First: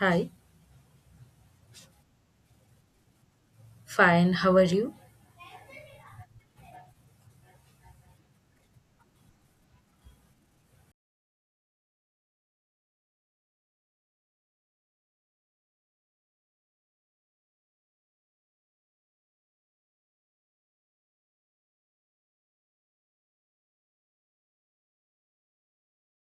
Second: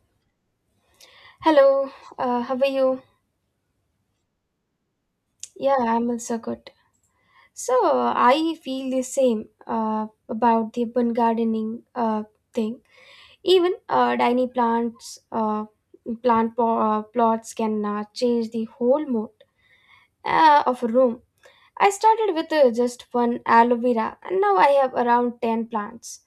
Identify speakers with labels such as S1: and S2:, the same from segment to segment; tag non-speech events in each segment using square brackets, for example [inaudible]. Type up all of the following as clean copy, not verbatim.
S1: Hi,
S2: Hello, how are you?
S1: fine, how are you?
S2: Yeah, I'm also good. So I feel the same about the urban gardening thing. Even tiny plants, plant plots can change the whole mood of a room. I started with just one aloe vera, and now I have around 10 plants.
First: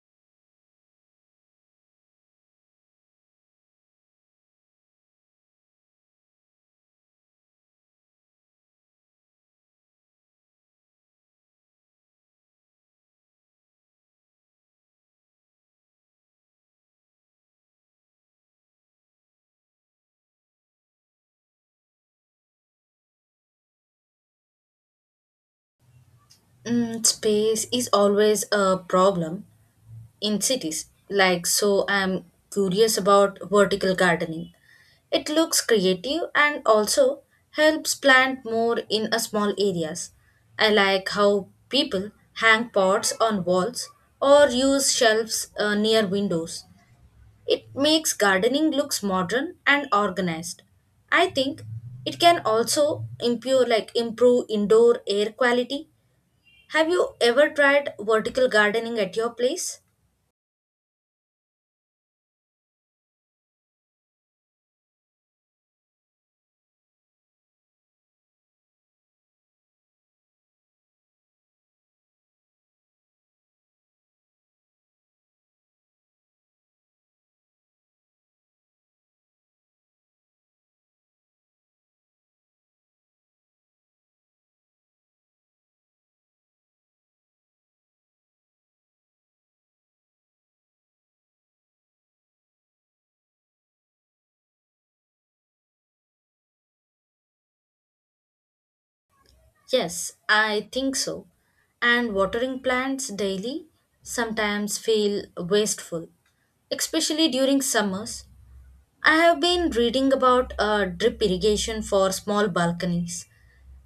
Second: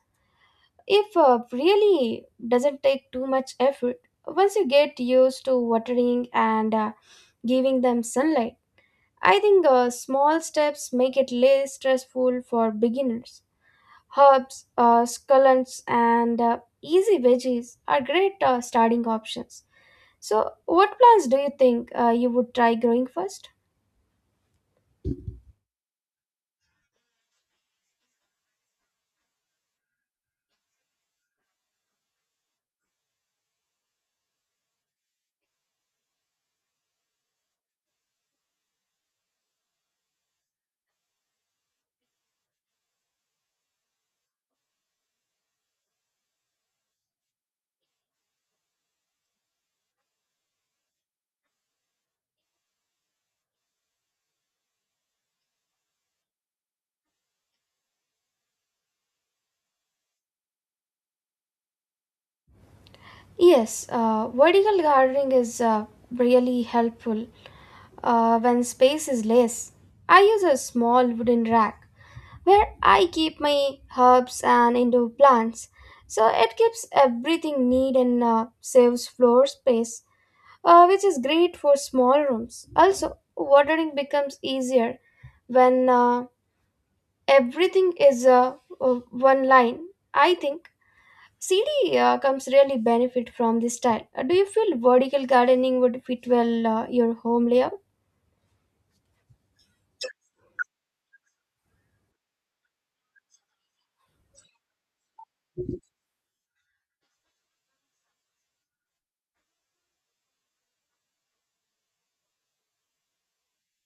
S2: If really doesn't take too much effort, once you get used to watering and giving them sunlight. I think small steps make it less stressful for beginners. Herbs, scallions, and easy veggies are great starting options. So, what plants do you think you would try growing first?
S1: Space is always a problem in cities. So I'm curious about vertical gardening. It looks creative and also helps plant more in a small areas. I like how people hang pots on walls or use shelves near windows. It makes gardening looks modern and organized. I think it can also improve indoor air quality. Have you ever tried vertical gardening at your place?
S2: Yes, vertical gardening is really helpful when space is less. I use a small wooden rack where I keep my herbs and indoor plants. So it keeps everything neat and saves floor space, which is great for small rooms. Also, watering becomes easier when everything is one line. I think CD comes really benefit from this style. Do you feel vertical gardening would fit well your home layout?
S1: Yes, I think so. And watering plants daily sometimes feel wasteful, especially during summers. I have been reading about drip irrigation for small balconies.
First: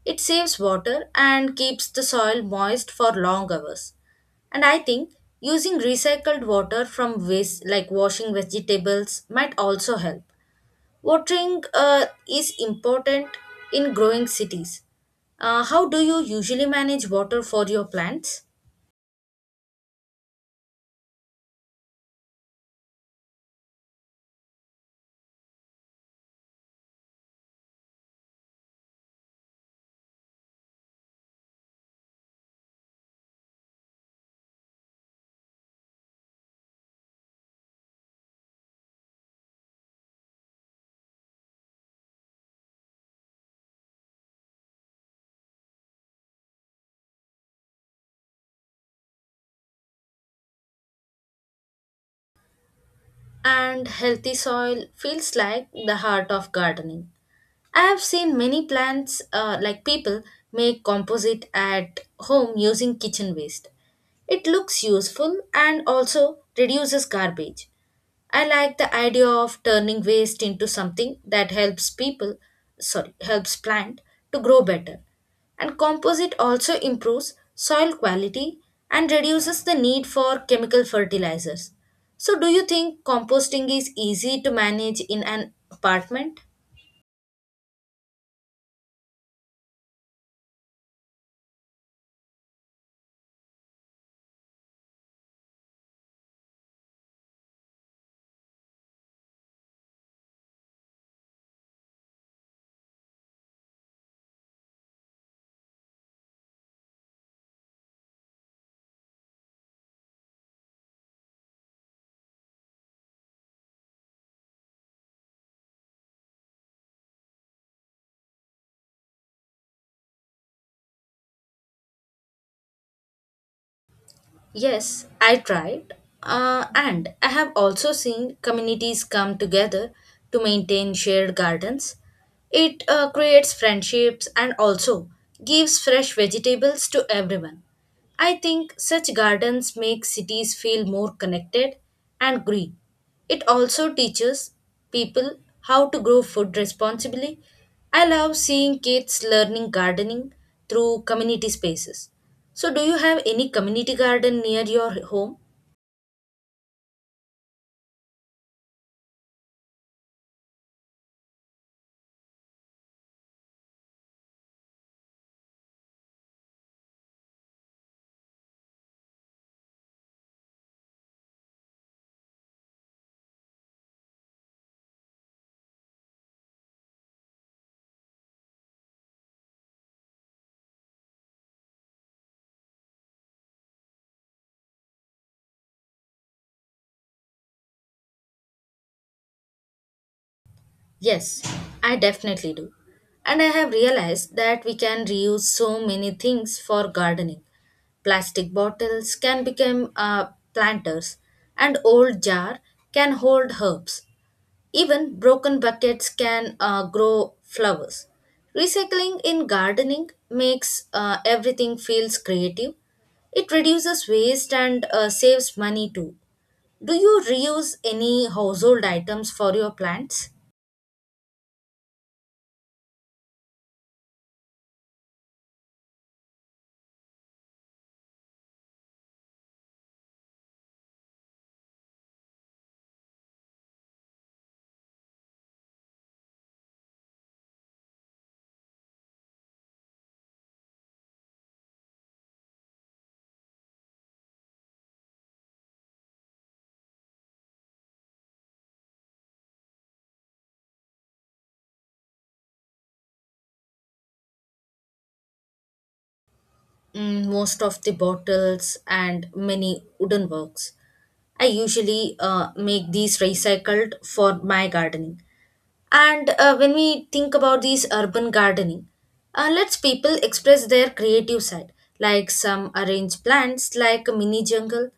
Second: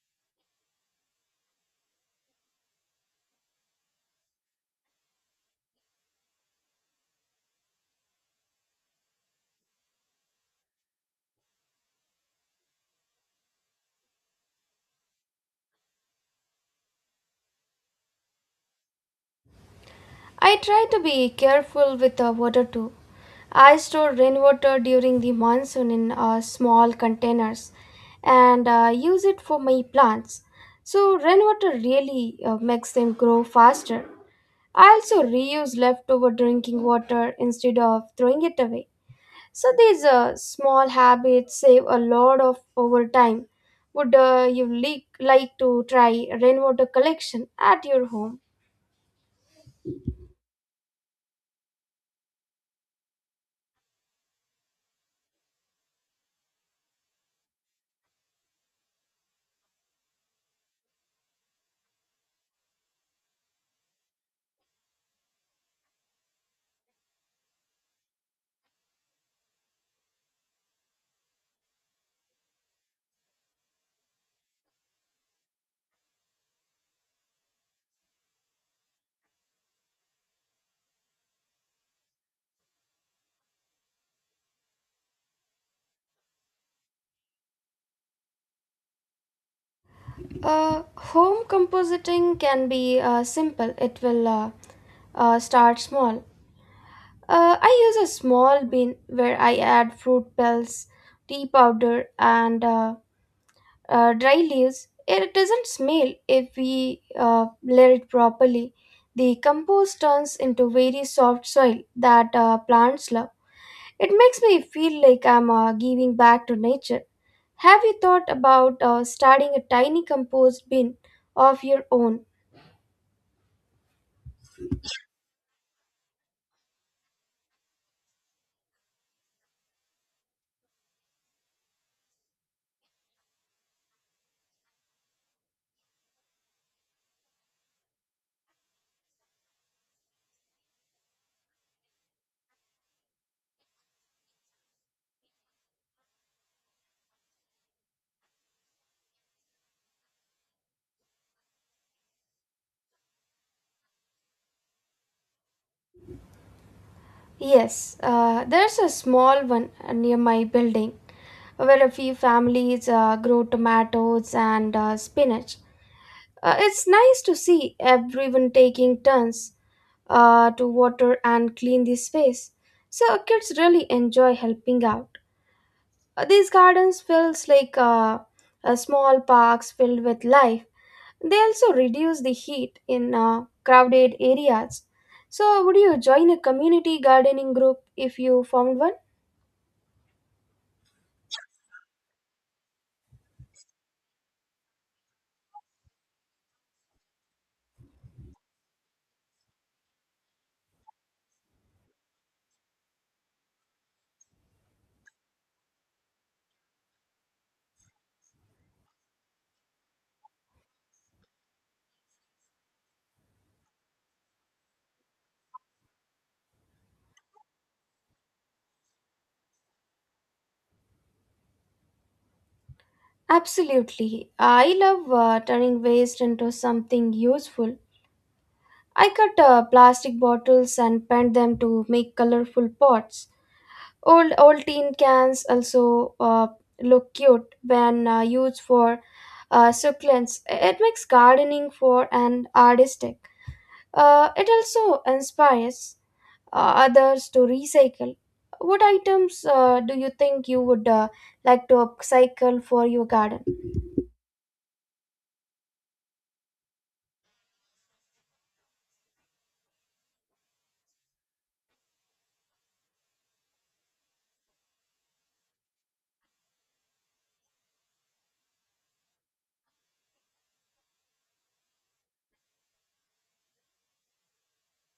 S1: It saves water and keeps the soil moist for long hours. And I think using recycled water from waste like washing vegetables might also help. Watering is important in growing cities. How do you usually manage water for your plants?
S2: I try to be careful with the water too. I store rainwater during the monsoon in small containers and use it for my plants. So, rainwater really makes them grow faster. I also reuse leftover drinking water instead of throwing it away. So, these small habits save a lot of over time. Would you like to try rainwater collection at your home?
S1: And healthy soil feels like the heart of gardening. I have seen many plants, like people, make composite at home using kitchen waste. It looks useful and also reduces garbage. I like the idea of turning waste into something that helps plant to grow better. And composite also improves soil quality and reduces the need for chemical fertilizers. So, do you think composting is easy to manage in an apartment?
S2: Home compositing can be simple. It will start small. I use a small bin where I add fruit pellets, tea powder, and dry leaves. It doesn't smell if we layer it properly. The compost turns into very soft soil that plants love. It makes me feel like I'm giving back to nature. Have you thought about starting a tiny compost bin of your own?
S1: Yes, I tried. And I have also seen communities come together to maintain shared gardens. It creates friendships and also gives fresh vegetables to everyone. I think such gardens make cities feel more connected and green. It also teaches people how to grow food responsibly. I love seeing kids learning gardening through community spaces. So, do you have any community garden near your home?
S2: Yes, there's a small one near my building where a few families grow tomatoes and spinach. It's nice to see everyone taking turns to water and clean the space. So kids really enjoy helping out. These gardens feels like small parks filled with life. They also reduce the heat in crowded areas. So would you join a community gardening group if you found one?
S1: Yes, I definitely do. And I have realized that we can reuse so many things for gardening. Plastic bottles can become planters, and old jar can hold herbs. Even broken buckets can grow flowers. Recycling in gardening makes everything feels creative. It reduces waste and saves money too. Do you reuse any household items for your plants?
S2: Absolutely. I love turning waste into something useful. I cut plastic bottles and paint them to make colorful pots. Old tin cans also look cute when used for succulents. It makes gardening for an artistic. It also inspires others to recycle. What items do you think you would like to upcycle for your garden?
S1: Most of the bottles and many wooden works. I usually make these recycled for my gardening. And when we think about these urban gardening, lets people express their creative side. Like some arrange plants like a mini jungle,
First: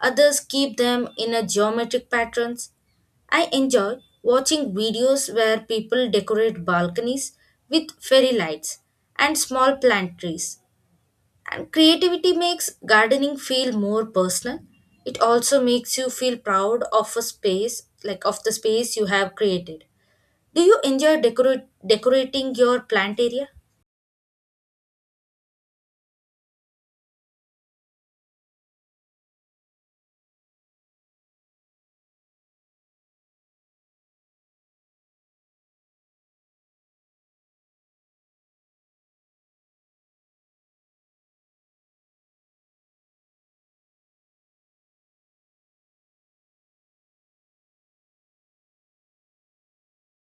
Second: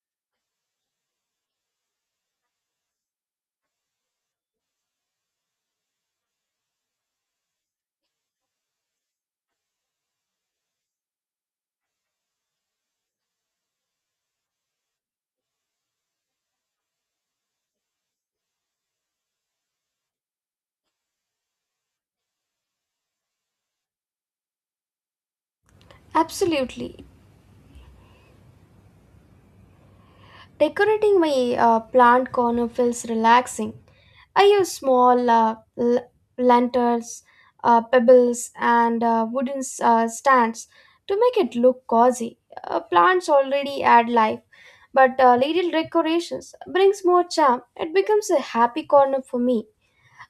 S1: others keep them in a geometric patterns. I enjoy watching videos where people decorate balconies with fairy lights and small plant trees. And creativity makes gardening feel more personal. It also makes you feel proud of a space, like of the space you have created. Do you enjoy decorating your plant area?
S2: Absolutely. Decorating my plant corner feels relaxing. I use small lanterns, pebbles, and wooden stands to make it look cozy. Plants already add life, but little decorations brings more charm. It becomes a happy corner for me,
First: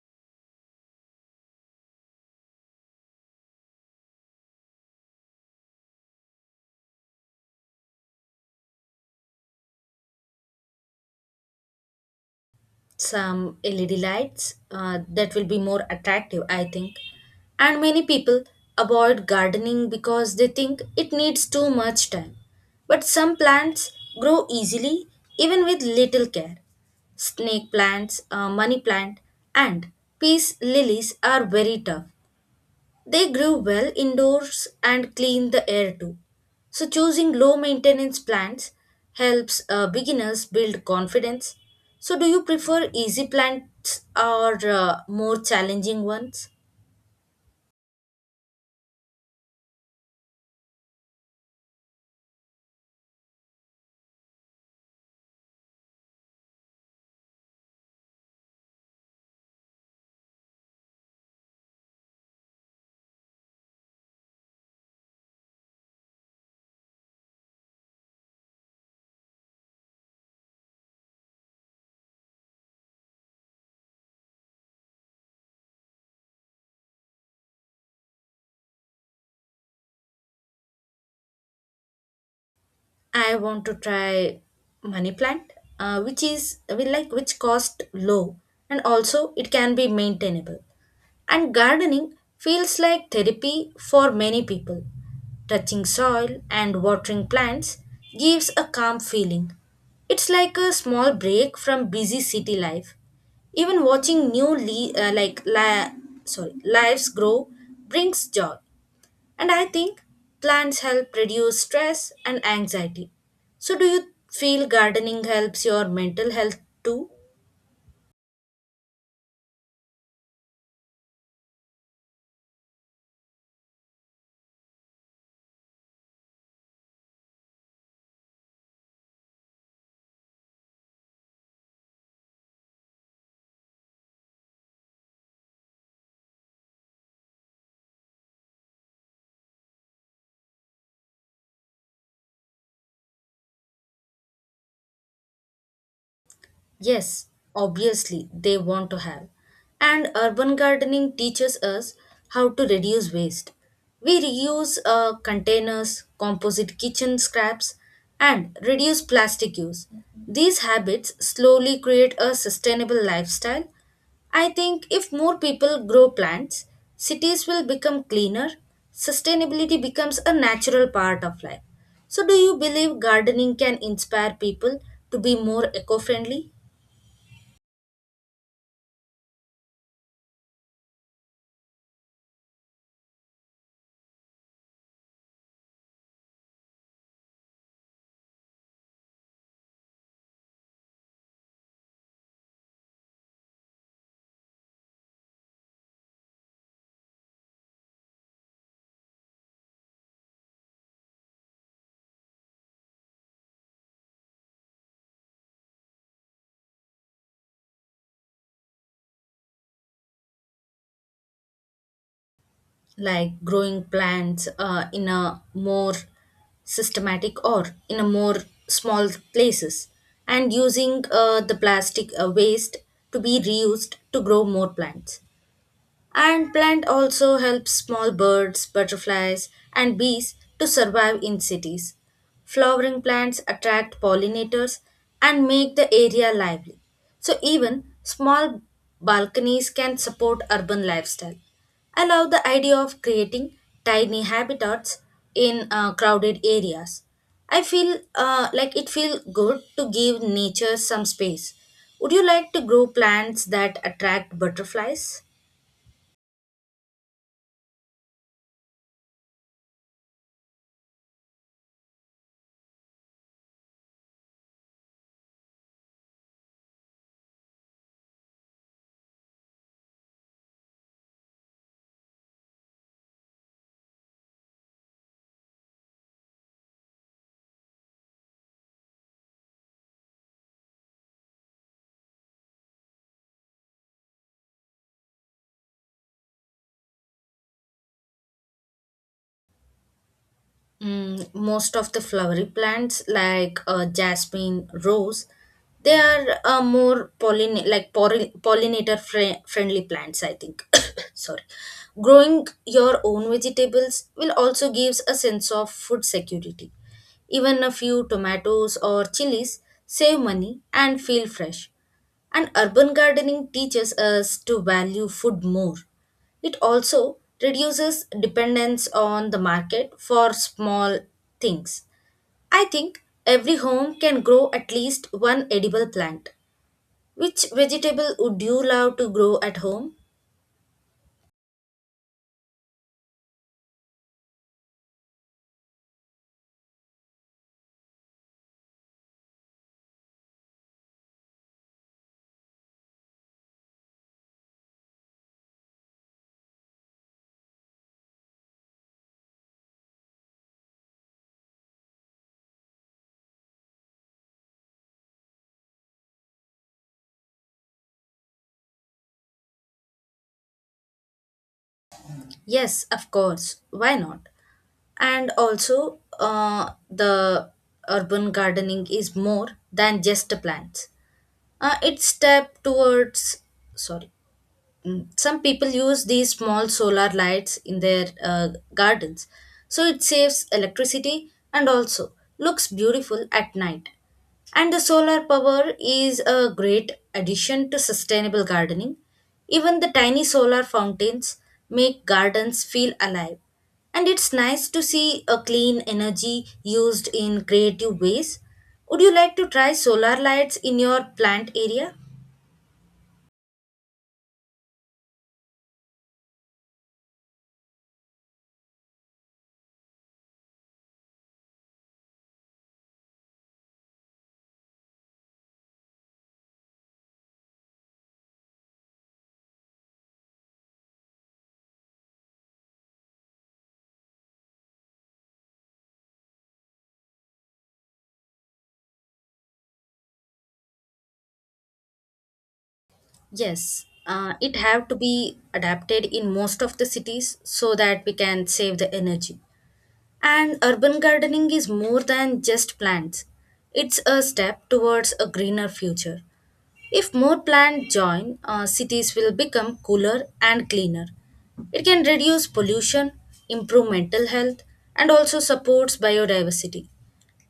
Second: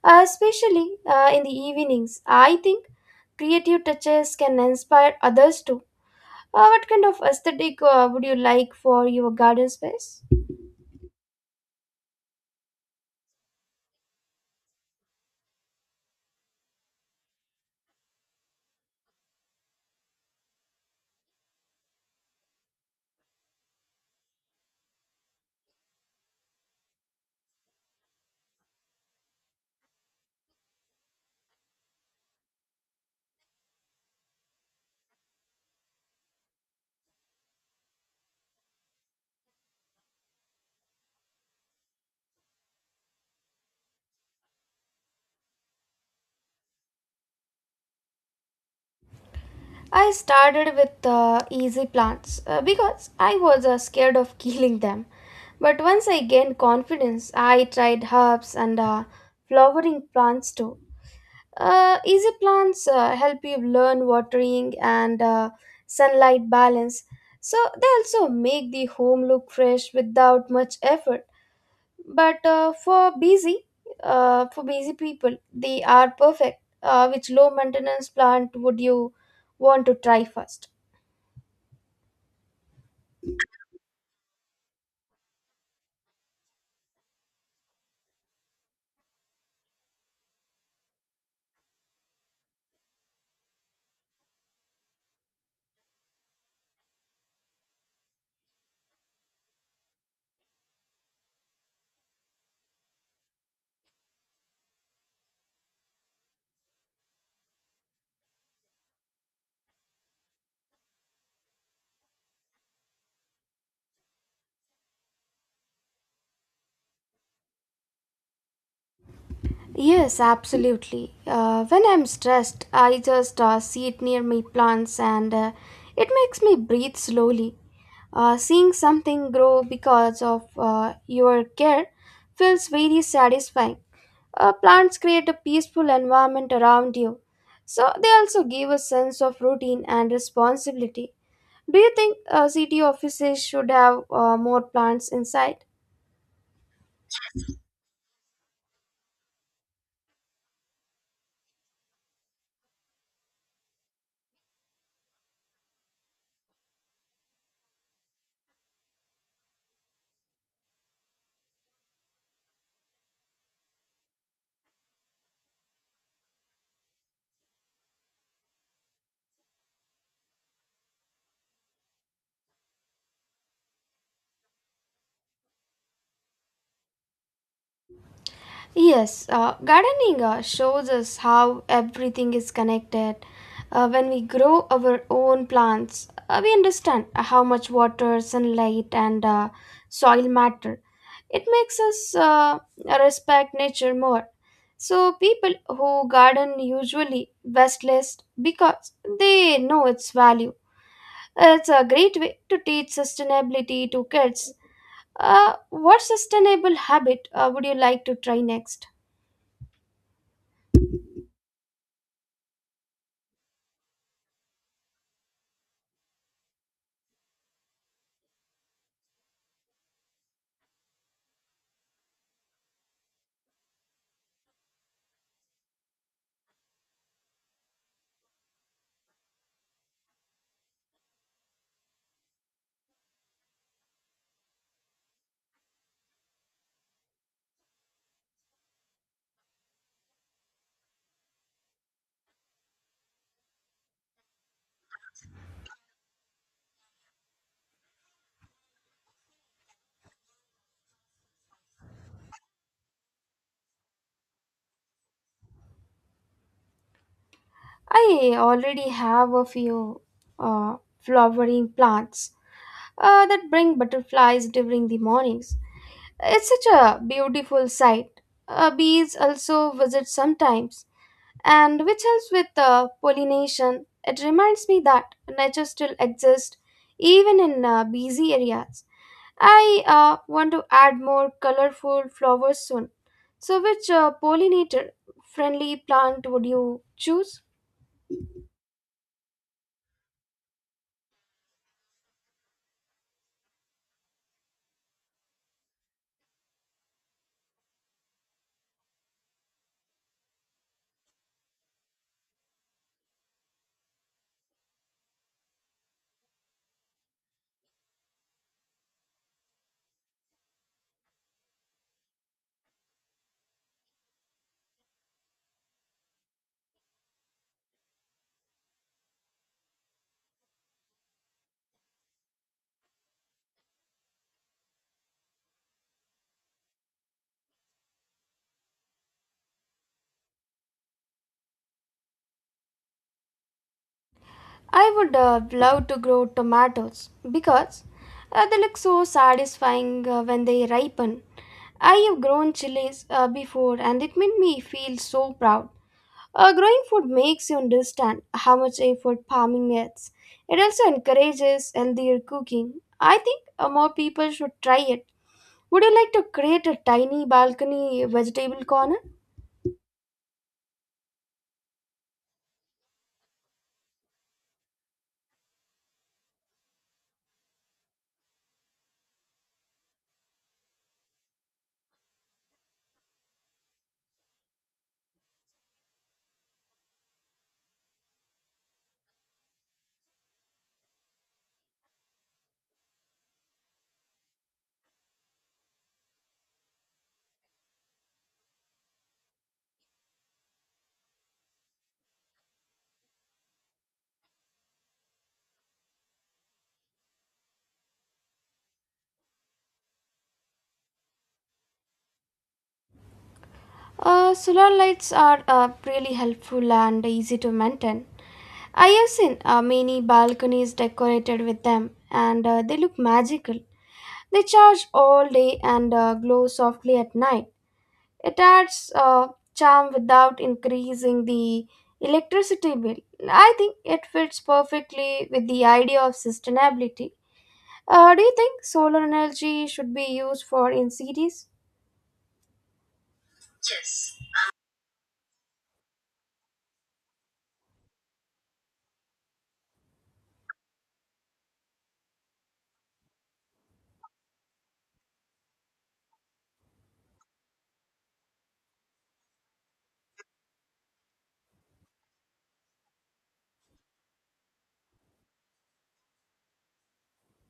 S2: especially in the evenings. I think creative touches can inspire others too. What kind of aesthetic would you like for your garden space?
S1: Some LED lights that will be more attractive, I think. And many people avoid gardening because they think it needs too much time. But some plants grow easily even with little care. Snake plants, money plant, and peace lilies are very tough. They grew well indoors and clean the air too. So, choosing low maintenance plants helps beginners build confidence. So, do you prefer easy plants or more challenging ones?
S2: I started with easy plants because I was scared of [laughs] killing them. But once I gained confidence, I tried herbs and flowering plants too. Easy plants help you learn watering and sunlight balance. So they also make the home look fresh without much effort. But for busy people, they are perfect. Which low maintenance plant would you want to try first?
S1: I want to try money plant, which is we like which cost low and also it can be maintainable. And gardening feels like therapy for many people. Touching soil and watering plants gives a calm feeling. It's like a small break from busy city life. Even watching new le- like li- sorry lives grow brings joy. And I think plants help reduce stress and anxiety. So, do you feel gardening helps your mental health too?
S2: Yes, absolutely. When I'm stressed, I just sit near my plants and it makes me breathe slowly. Seeing something grow because of your care feels very satisfying. Plants create a peaceful environment around you, so they also give a sense of routine and responsibility. Do you think city offices should have more plants inside?
S1: Yes, obviously they want to have. And urban gardening teaches us how to reduce waste. We reuse containers, composite kitchen scraps, and reduce plastic use. These habits slowly create a sustainable lifestyle. I think if more people grow plants, cities will become cleaner, sustainability becomes a natural part of life. So, do you believe gardening can inspire people to be more eco friendly?
S2: Yes, gardening shows us how everything is connected. When we grow our own plants, we understand how much water, sunlight, and soil matter. It makes us respect nature more. So, people who garden usually waste less because they know its value. It's a great way to teach sustainability to kids. What sustainable habit would you like to try next?
S1: Like growing plants in a more systematic or in a more small places, and using the plastic waste to be reused to grow more plants. And plant also helps small birds, butterflies, and bees to survive in cities. Flowering plants attract pollinators and make the area lively. So even small balconies can support urban lifestyle. I love the idea of creating tiny habitats in crowded areas. I feel like it feels good to give nature some space. Would you like to grow plants that attract butterflies?
S2: I already have a few flowering plants that bring butterflies during the mornings. It's such a beautiful sight. Bees also visit sometimes, and which helps with pollination. It reminds me that nature still exists even in busy areas. I want to add more colorful flowers soon. So, which pollinator friendly plant would you choose?
S1: Most of the flowery plants like jasmine, rose, they are more pollin like polli- pollinator friendly plants, I think. [coughs] Sorry, growing your own vegetables will also gives a sense of food security. Even a few tomatoes or chilies save money and feel fresh. And urban gardening teaches us to value food more, it also reduces dependence on the market for small things. I think every home can grow at least one edible plant. Which vegetable would you love to grow at home?
S2: I would love to grow tomatoes because they look so satisfying when they ripen. I have grown chilies before and it made me feel so proud. Growing food makes you understand how much effort farming needs. It also encourages healthier cooking. I think more people should try it. Would you like to create a tiny balcony vegetable corner?
S1: Yes, of course. Why not? And also, the Urban gardening is more than just plants. It's step towards sorry Mm, Some people use these small solar lights in their gardens, so it saves electricity and also looks beautiful at night. And the solar power is a great addition to sustainable gardening. Even the tiny solar fountains make gardens feel alive, and it's nice to see a clean energy used in creative ways. Would you like to try solar lights in your plant area?
S2: Solar lights are really helpful and easy to maintain. I have seen many balconies decorated with them and they look magical. They charge all day and glow softly at night. It adds charm without increasing the electricity bill. I think it fits perfectly with the idea of sustainability. Do you think solar energy should be used for in cities?
S1: Yes, it have to be adapted in most of the cities so that we can save the energy. And urban gardening is more than just plants. It's a step towards a greener future. If more plants join, cities will become cooler and cleaner. It can reduce pollution, improve mental health, and also supports biodiversity.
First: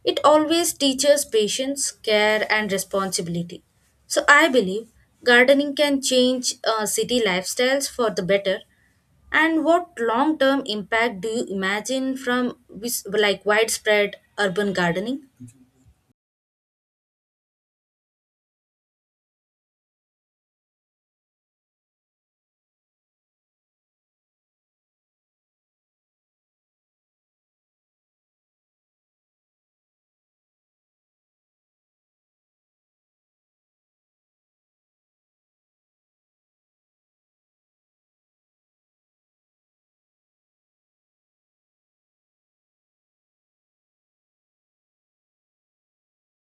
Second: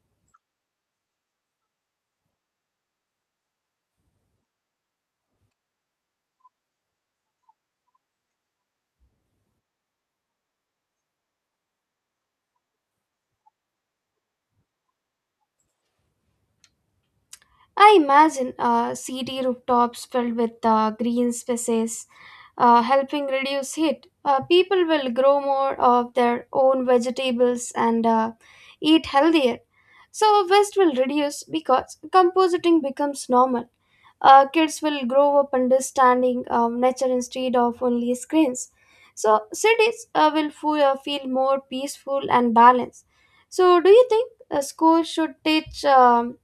S1: It always teaches patience, care, and responsibility. So I believe gardening can change city lifestyles for the better. And what long term impact do you imagine from widespread urban gardening?
S2: I imagine city rooftops filled with green spaces helping reduce heat. People will grow more of their own vegetables and eat healthier. So, waste will reduce because compositing becomes normal. Kids will grow up understanding nature instead of only screens. So, cities will feel more peaceful and balanced. So, do you think a school should teach?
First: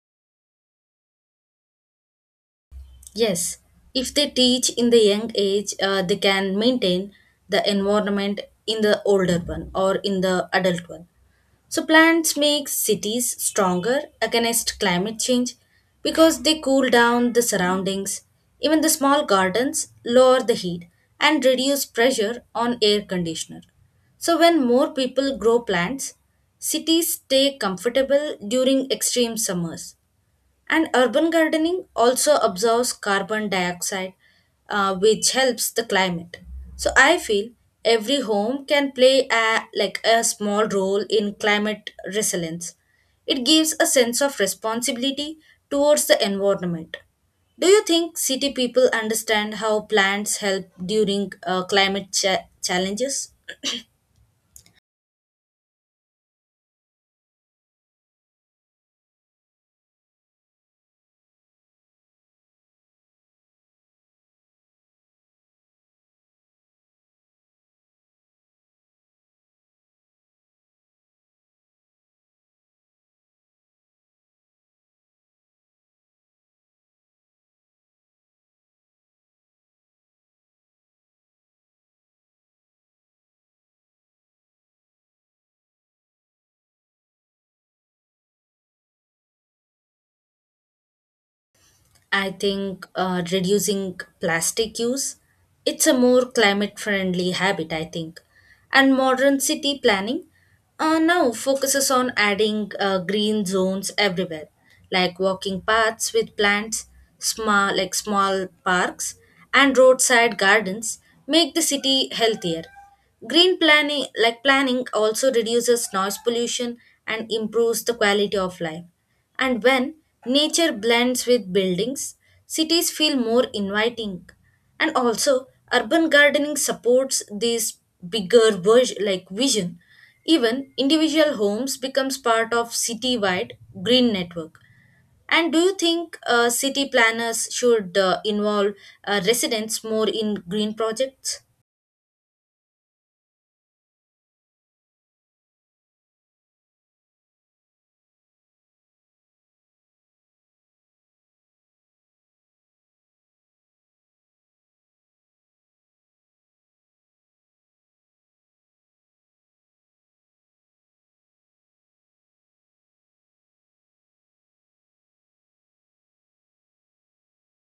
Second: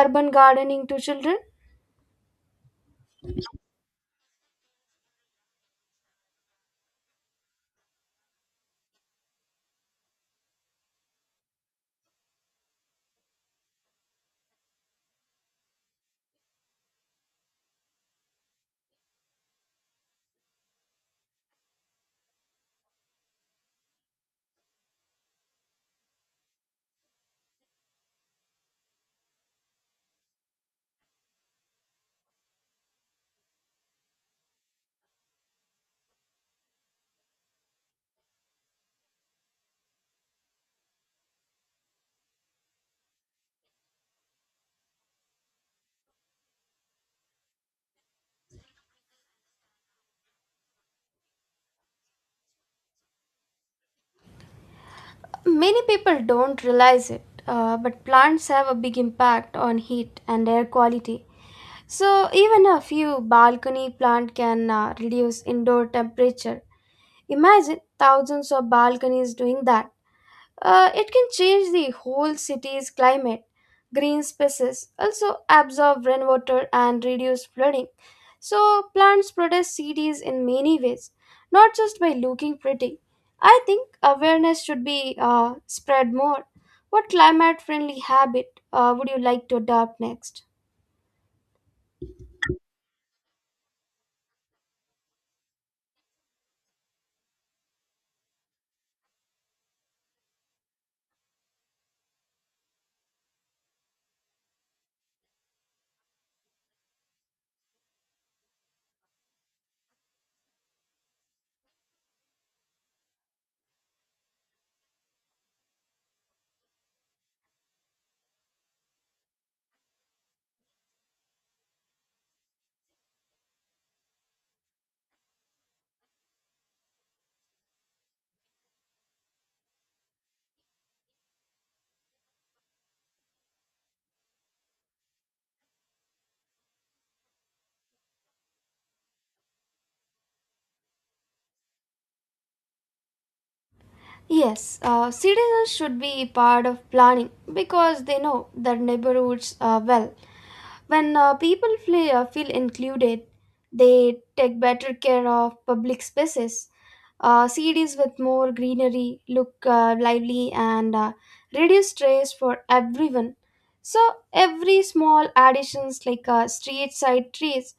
S2: Urban gardening to children?
S1: Yes, if they teach in the young age, they can maintain the environment in the older one or in the adult one. So plants make cities stronger against climate change because they cool down the surroundings. Even the small gardens lower the heat and reduce pressure on air conditioner. So when more people grow plants, cities stay comfortable during extreme summers. And urban gardening also absorbs carbon dioxide, which helps the climate. So I feel every home can play a small role in climate resilience. It gives a sense of responsibility towards the environment. Do you think city people understand how plants help during climate challenges?
S2: Many people don't realize it, but plants have a big impact on heat and air quality. So, even a few balcony plant can reduce indoor temperature. Imagine thousands of balconies doing that. It can change the whole city's climate. Green spaces also absorb rainwater and reduce flooding. So, plants protect cities in many ways, not just by looking pretty. I think awareness should be spread more. What climate friendly habit would you like to adopt next?
S1: I think reducing plastic use. It's a more climate friendly habit, I think. And modern city planning now focuses on adding green zones everywhere, like walking paths with plants, small parks, and roadside gardens make the city healthier. Green planning, like Planning also reduces noise pollution and improves the quality of life. And when nature blends with buildings, cities feel more inviting. And also, urban gardening supports this bigger vision. Even individual homes becomes part of citywide green network. And do you think city planners should involve residents more in green projects?
S2: Yes, citizens should be part of planning because they know their neighborhoods well. When people feel included, they take better care of public spaces. Cities with more greenery look lively and reduce stress for everyone. So every small additions like street side trees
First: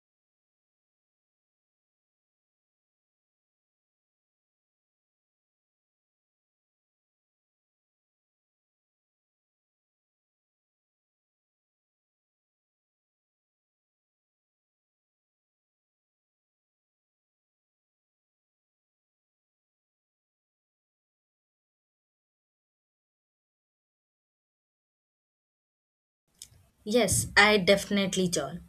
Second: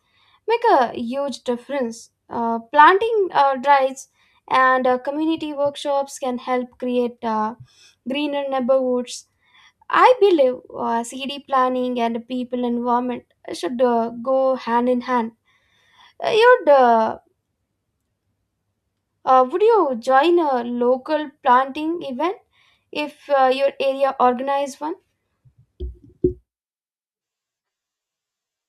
S2: make a huge difference. Planting drives and community workshops can help create greener neighborhoods. I believe CD planning and people involvement should go hand in hand. Uh, you'd, uh, would you join a local planting event if your area organized one?
S1: Yes, I definitely join.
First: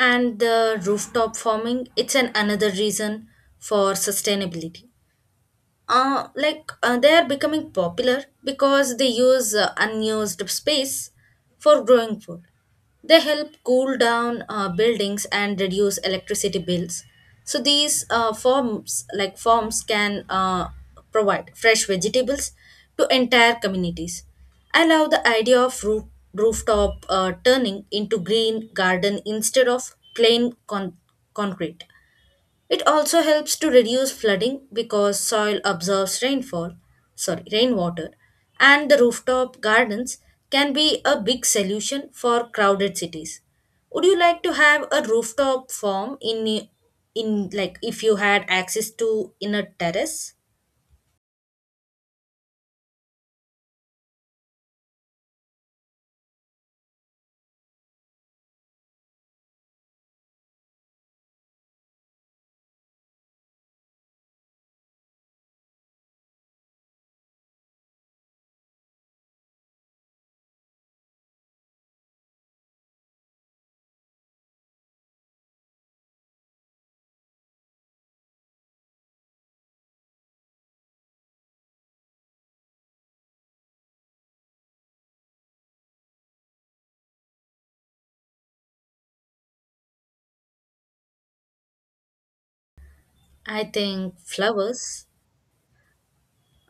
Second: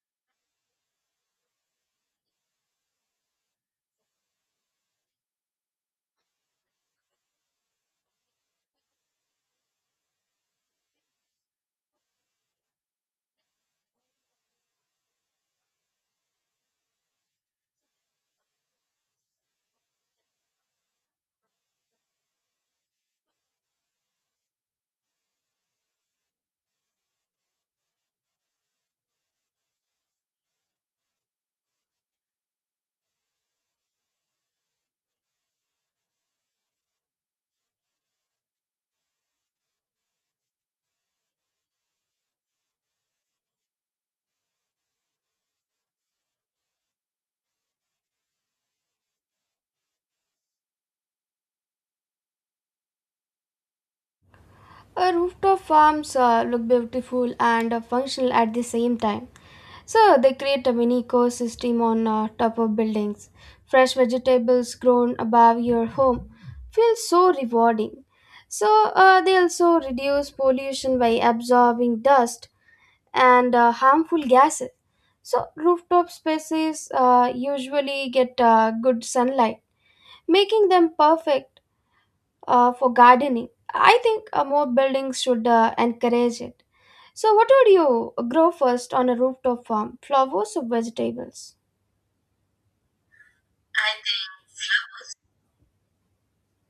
S1: And the rooftop farming, it's an another reason for sustainability they are becoming popular because they use unused space for growing food. They help cool down buildings and reduce electricity bills. So these forms, like farms, can provide fresh vegetables to entire communities. I love the idea of rooftop turning into green garden instead of plain concrete. It also helps to reduce flooding because soil absorbs rainwater, and the rooftop gardens can be a big solution for crowded cities. Would you like to have a rooftop farm in like if you had access to in a terrace?
S2: Rooftop farms look beautiful and functional at the same time. So they create a mini ecosystem on top of buildings. Fresh vegetables grown above your home feels so rewarding. So they also reduce pollution by absorbing dust and harmful gases. So rooftop spaces usually get good sunlight, making them perfect for gardening. I think more buildings should encourage it. So, what would you grow first on a rooftop farm, flowers or vegetables?
S1: I think flowers,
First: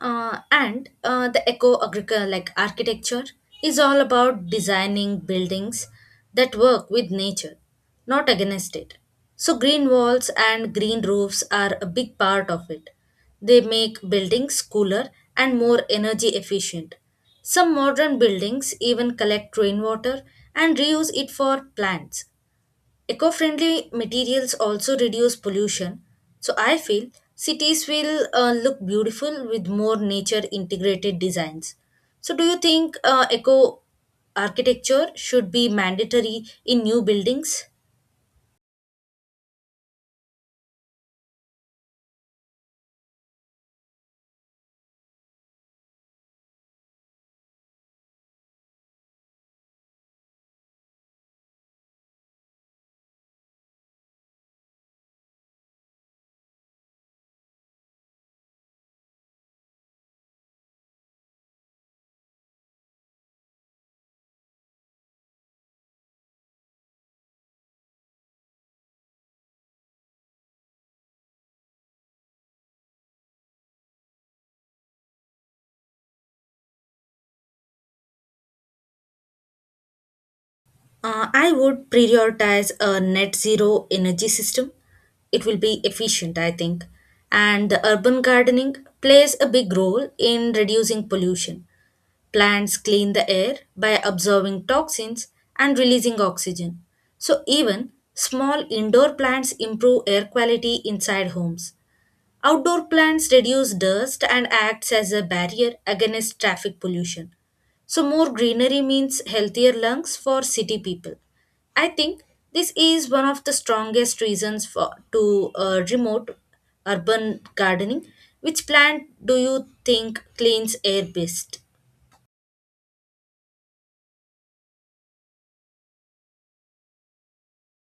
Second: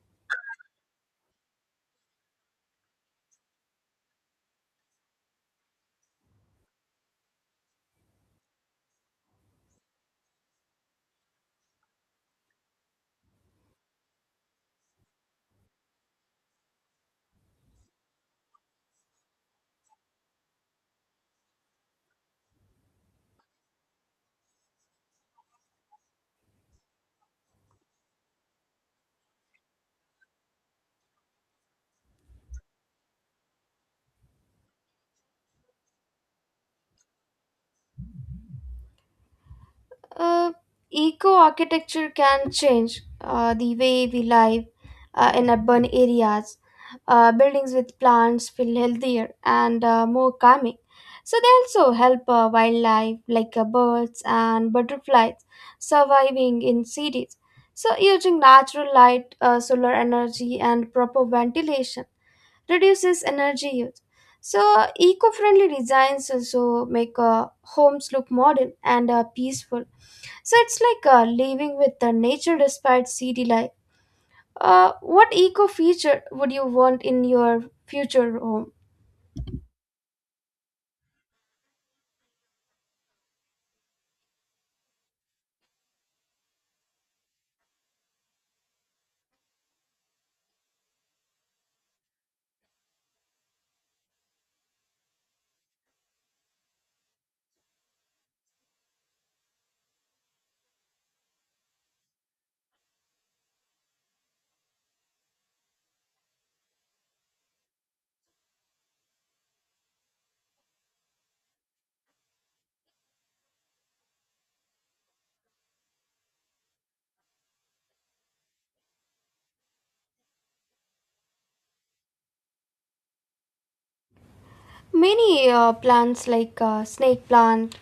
S1: and the eco agriculture like architecture is all about designing buildings that work with nature not against it. So green walls and green roofs are a big part of it. They make buildings cooler and more energy efficient. Some modern buildings even collect rainwater and reuse it for plants. Eco friendly materials also reduce pollution, so I feel cities will look beautiful with more nature integrated designs. So, do you think eco architecture should be mandatory in new buildings?
S2: Uh, eco architecture can change the way we live in urban areas. Buildings with plants feel healthier and more calming. So, they also help wildlife like birds and butterflies surviving in cities. So, using natural light, solar energy, and proper ventilation reduces energy use. So, eco friendly designs also make homes look modern and peaceful. So, it's like living with the nature despite city life. What eco feature would you want in your future home?
S1: I would prioritize a net zero energy system. It will be efficient, I think. And the urban gardening plays a big role in reducing pollution. Plants clean the air by absorbing toxins and releasing oxygen. So, even small indoor plants improve air quality inside homes. Outdoor plants reduce dust and acts as a barrier against traffic pollution. So, more greenery means healthier lungs for city people. I think this is one of the strongest reasons for to remote urban gardening. Which plant do you think cleans air best?
S2: Many plants like snake plant,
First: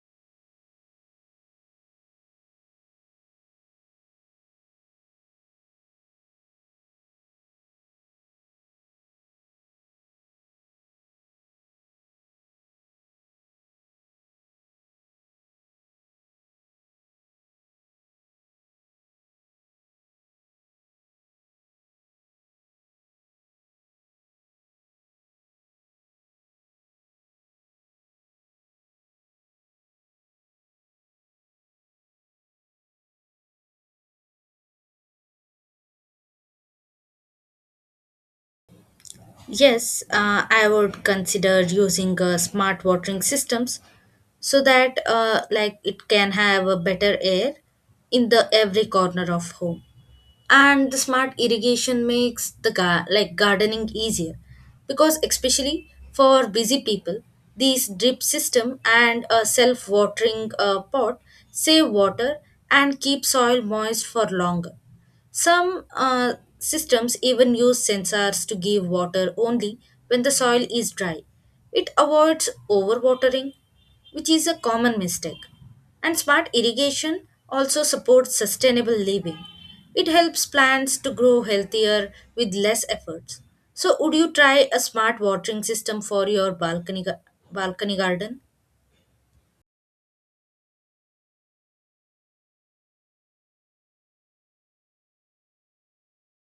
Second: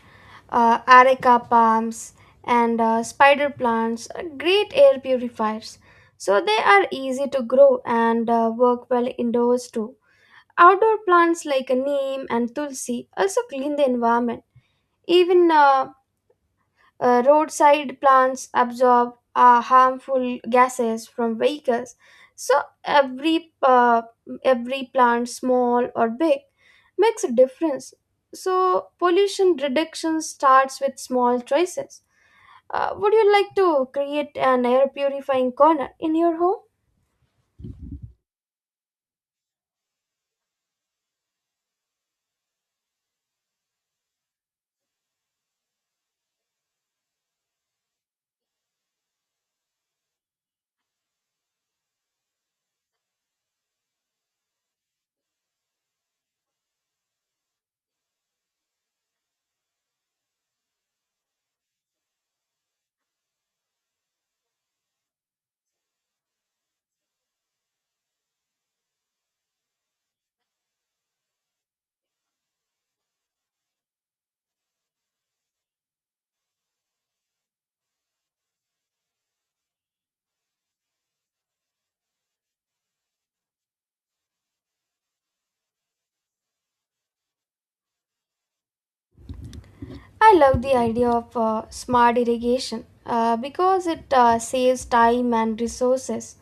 S2: areca palms, and spider plants are great air purifiers. So, they are easy to grow and work well indoors too. Outdoor plants like a neem and tulsi also clean the environment. Even roadside plants absorb harmful gases from vehicles. So every plant, small or big, makes a difference. So pollution reduction starts with small choices. Would you like to create an air purifying corner in your home?
S1: Yes, I would consider using smart watering systems so that it can have a better air in the every corner of home. And the smart irrigation makes the gardening easier because especially for busy people, these drip system and a self watering pot save water and keep soil moist for longer. Some systems even use sensors to give water only when the soil is dry. It avoids overwatering, which is a common mistake. And smart irrigation also supports sustainable living. It helps plants to grow healthier with less efforts. So, would you try a smart watering system for your balcony garden?
S2: I love the idea of smart irrigation because it saves time and resources.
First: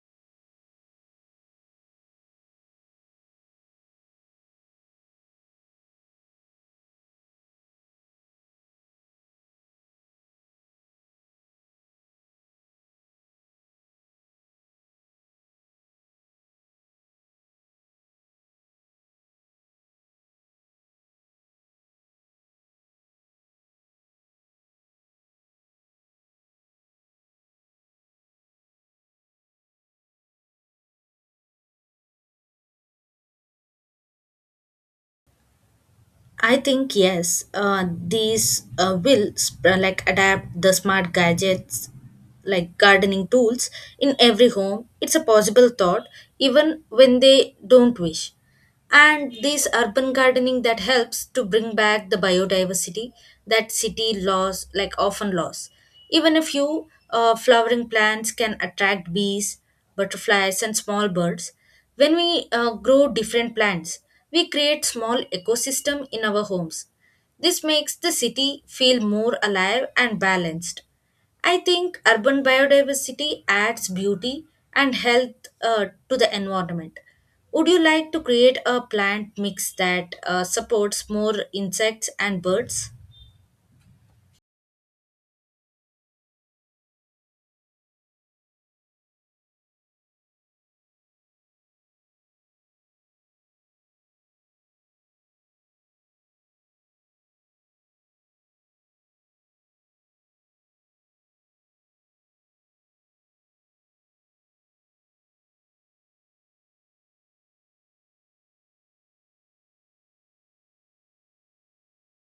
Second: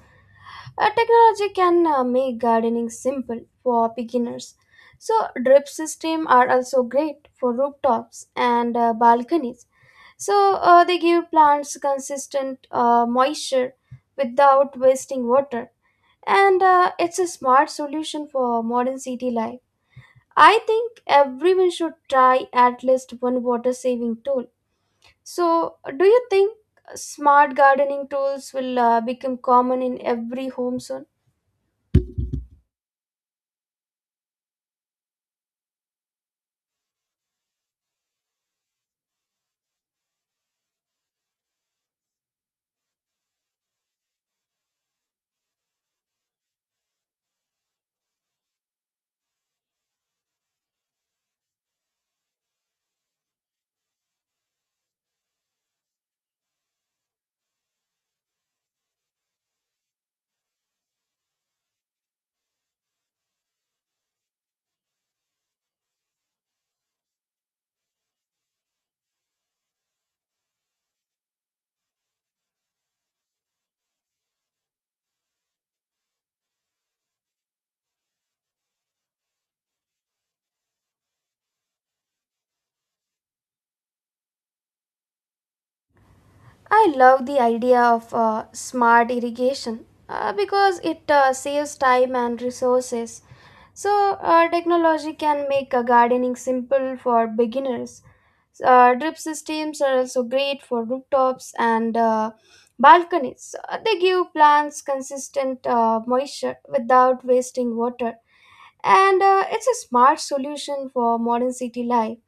S2: Technology can make gardening simple for beginners. So drip system are also great for rooftops and balconies. So they give plants consistent moisture without wasting water. And it's a smart solution for modern city life. I think everyone should try at least one water saving tool. So, do you think smart gardening tools will become common in every home soon?
S1: I think yes, these will sp- like adapt the smart gadgets like gardening tools in every home. It's a possible thought even when they don't wish. And this urban gardening that helps to bring back the biodiversity that city laws like often lost. Even a few flowering plants can attract bees, butterflies, and small birds. When we grow different plants, we create small ecosystem in our homes. This makes the city feel more alive and balanced. I think urban biodiversity adds beauty and health to the environment. Would you like to create a plant mix that supports more insects and birds?
S2: I love the idea of smart irrigation because it saves time and resources. So, technology can make gardening simple for beginners. Drip systems are also great for rooftops and balconies. They give plants consistent moisture without wasting water. And it's a smart solution for modern city life.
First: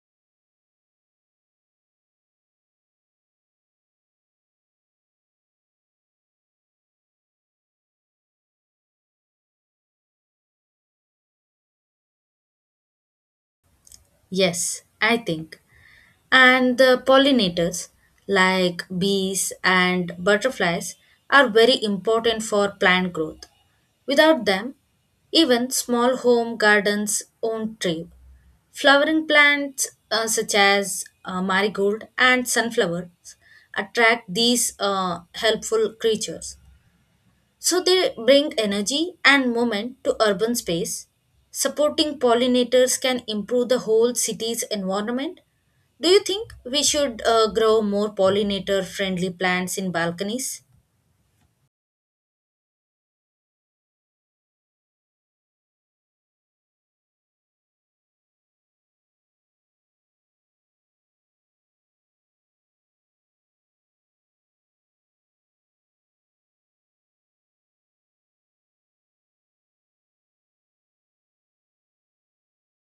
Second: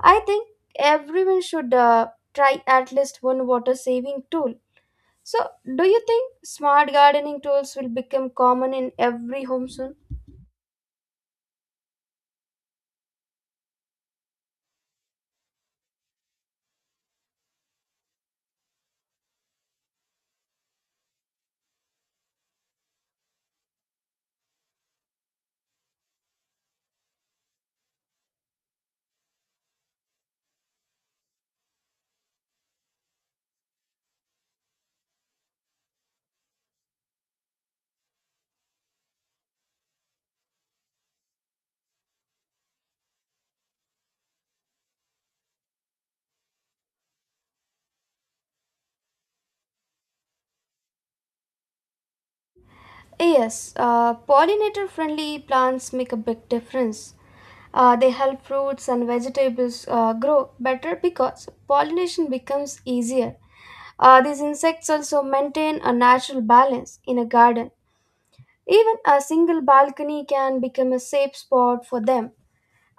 S2: I think everyone should try at least one water saving tool. So, do you think smart gardening tools will become common in every home soon?
S1: Yes, I think. And the pollinators, like bees and butterflies, are very important for plant growth. Without them, even small home gardens won't thrive. Flowering plants such as marigold and sunflowers attract these helpful creatures. So they bring energy and movement to urban space. Supporting pollinators can improve the whole city's environment. Do you think we should grow more pollinator friendly plants in balconies?
S2: Yes, pollinator friendly plants make a big difference. They help fruits and vegetables grow better because pollination becomes easier. These insects also maintain a natural balance in a garden. Even a single balcony can become a safe spot for them.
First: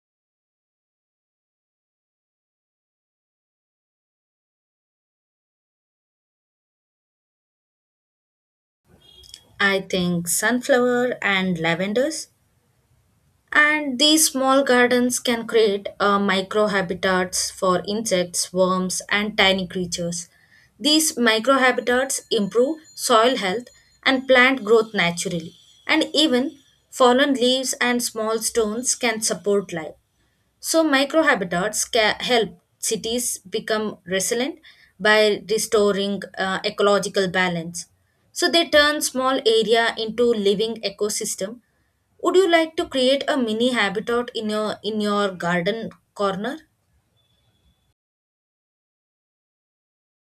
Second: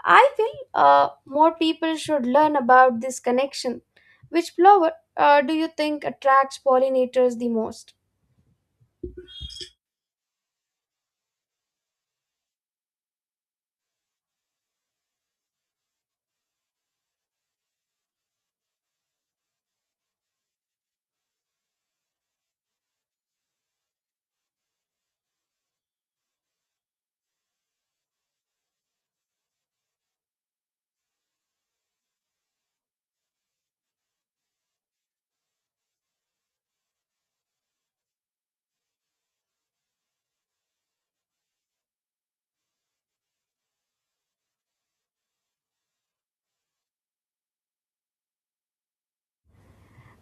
S2: I feel more people should learn about this connection. Which flower do you think attracts pollinators the most?
S1: I think sunflower and lavenders. And these small gardens can create microhabitats for insects, worms, and tiny creatures. These microhabitats improve soil health and plant growth naturally, and even fallen leaves and small stones can support life. So, microhabitats can help cities become resilient by restoring ecological balance. So, they turn small area into living ecosystem. Would you like to create a mini habitat in your garden corner?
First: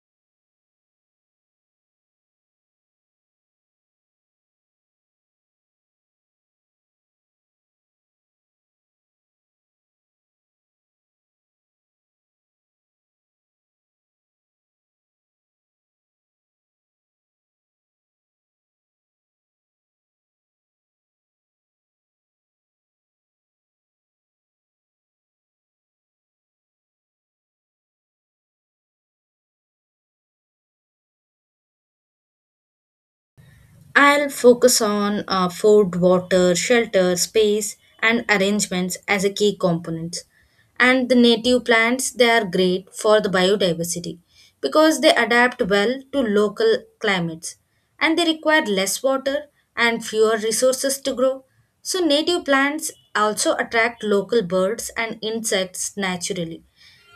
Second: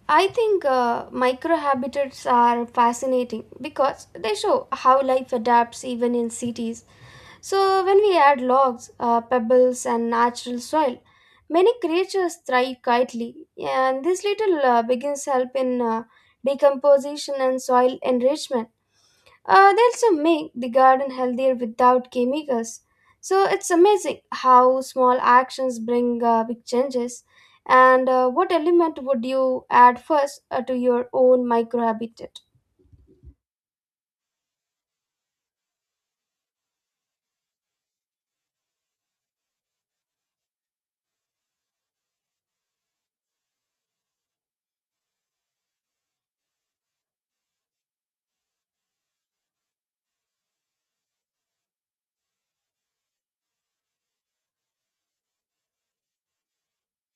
S2: I think microhabitats are fascinating because they show how life adapts even in cities. So, when we add logs, pebbles, and natural soil, many creatures thrive quietly, and this little begins help in decomposition and soil enrichment. They also make the garden healthier without chemicals. So it's amazing how small actions bring big changes. And what element would you add first to your own microhabitat?
S1: I'll focus on food, water, shelter, space, and arrangements as a key components. And the native plants, they are great for the biodiversity because they adapt well to local climates and they require less water and fewer resources to grow. So, native plants also attract local birds and insects naturally.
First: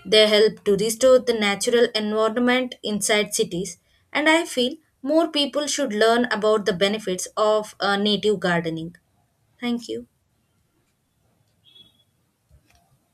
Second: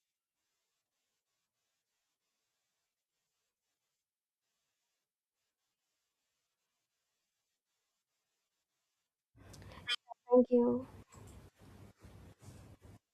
S1: They help to restore the natural environment inside cities, and I feel more people should learn about the benefits of native gardening. Thank you.
S2: Thank you.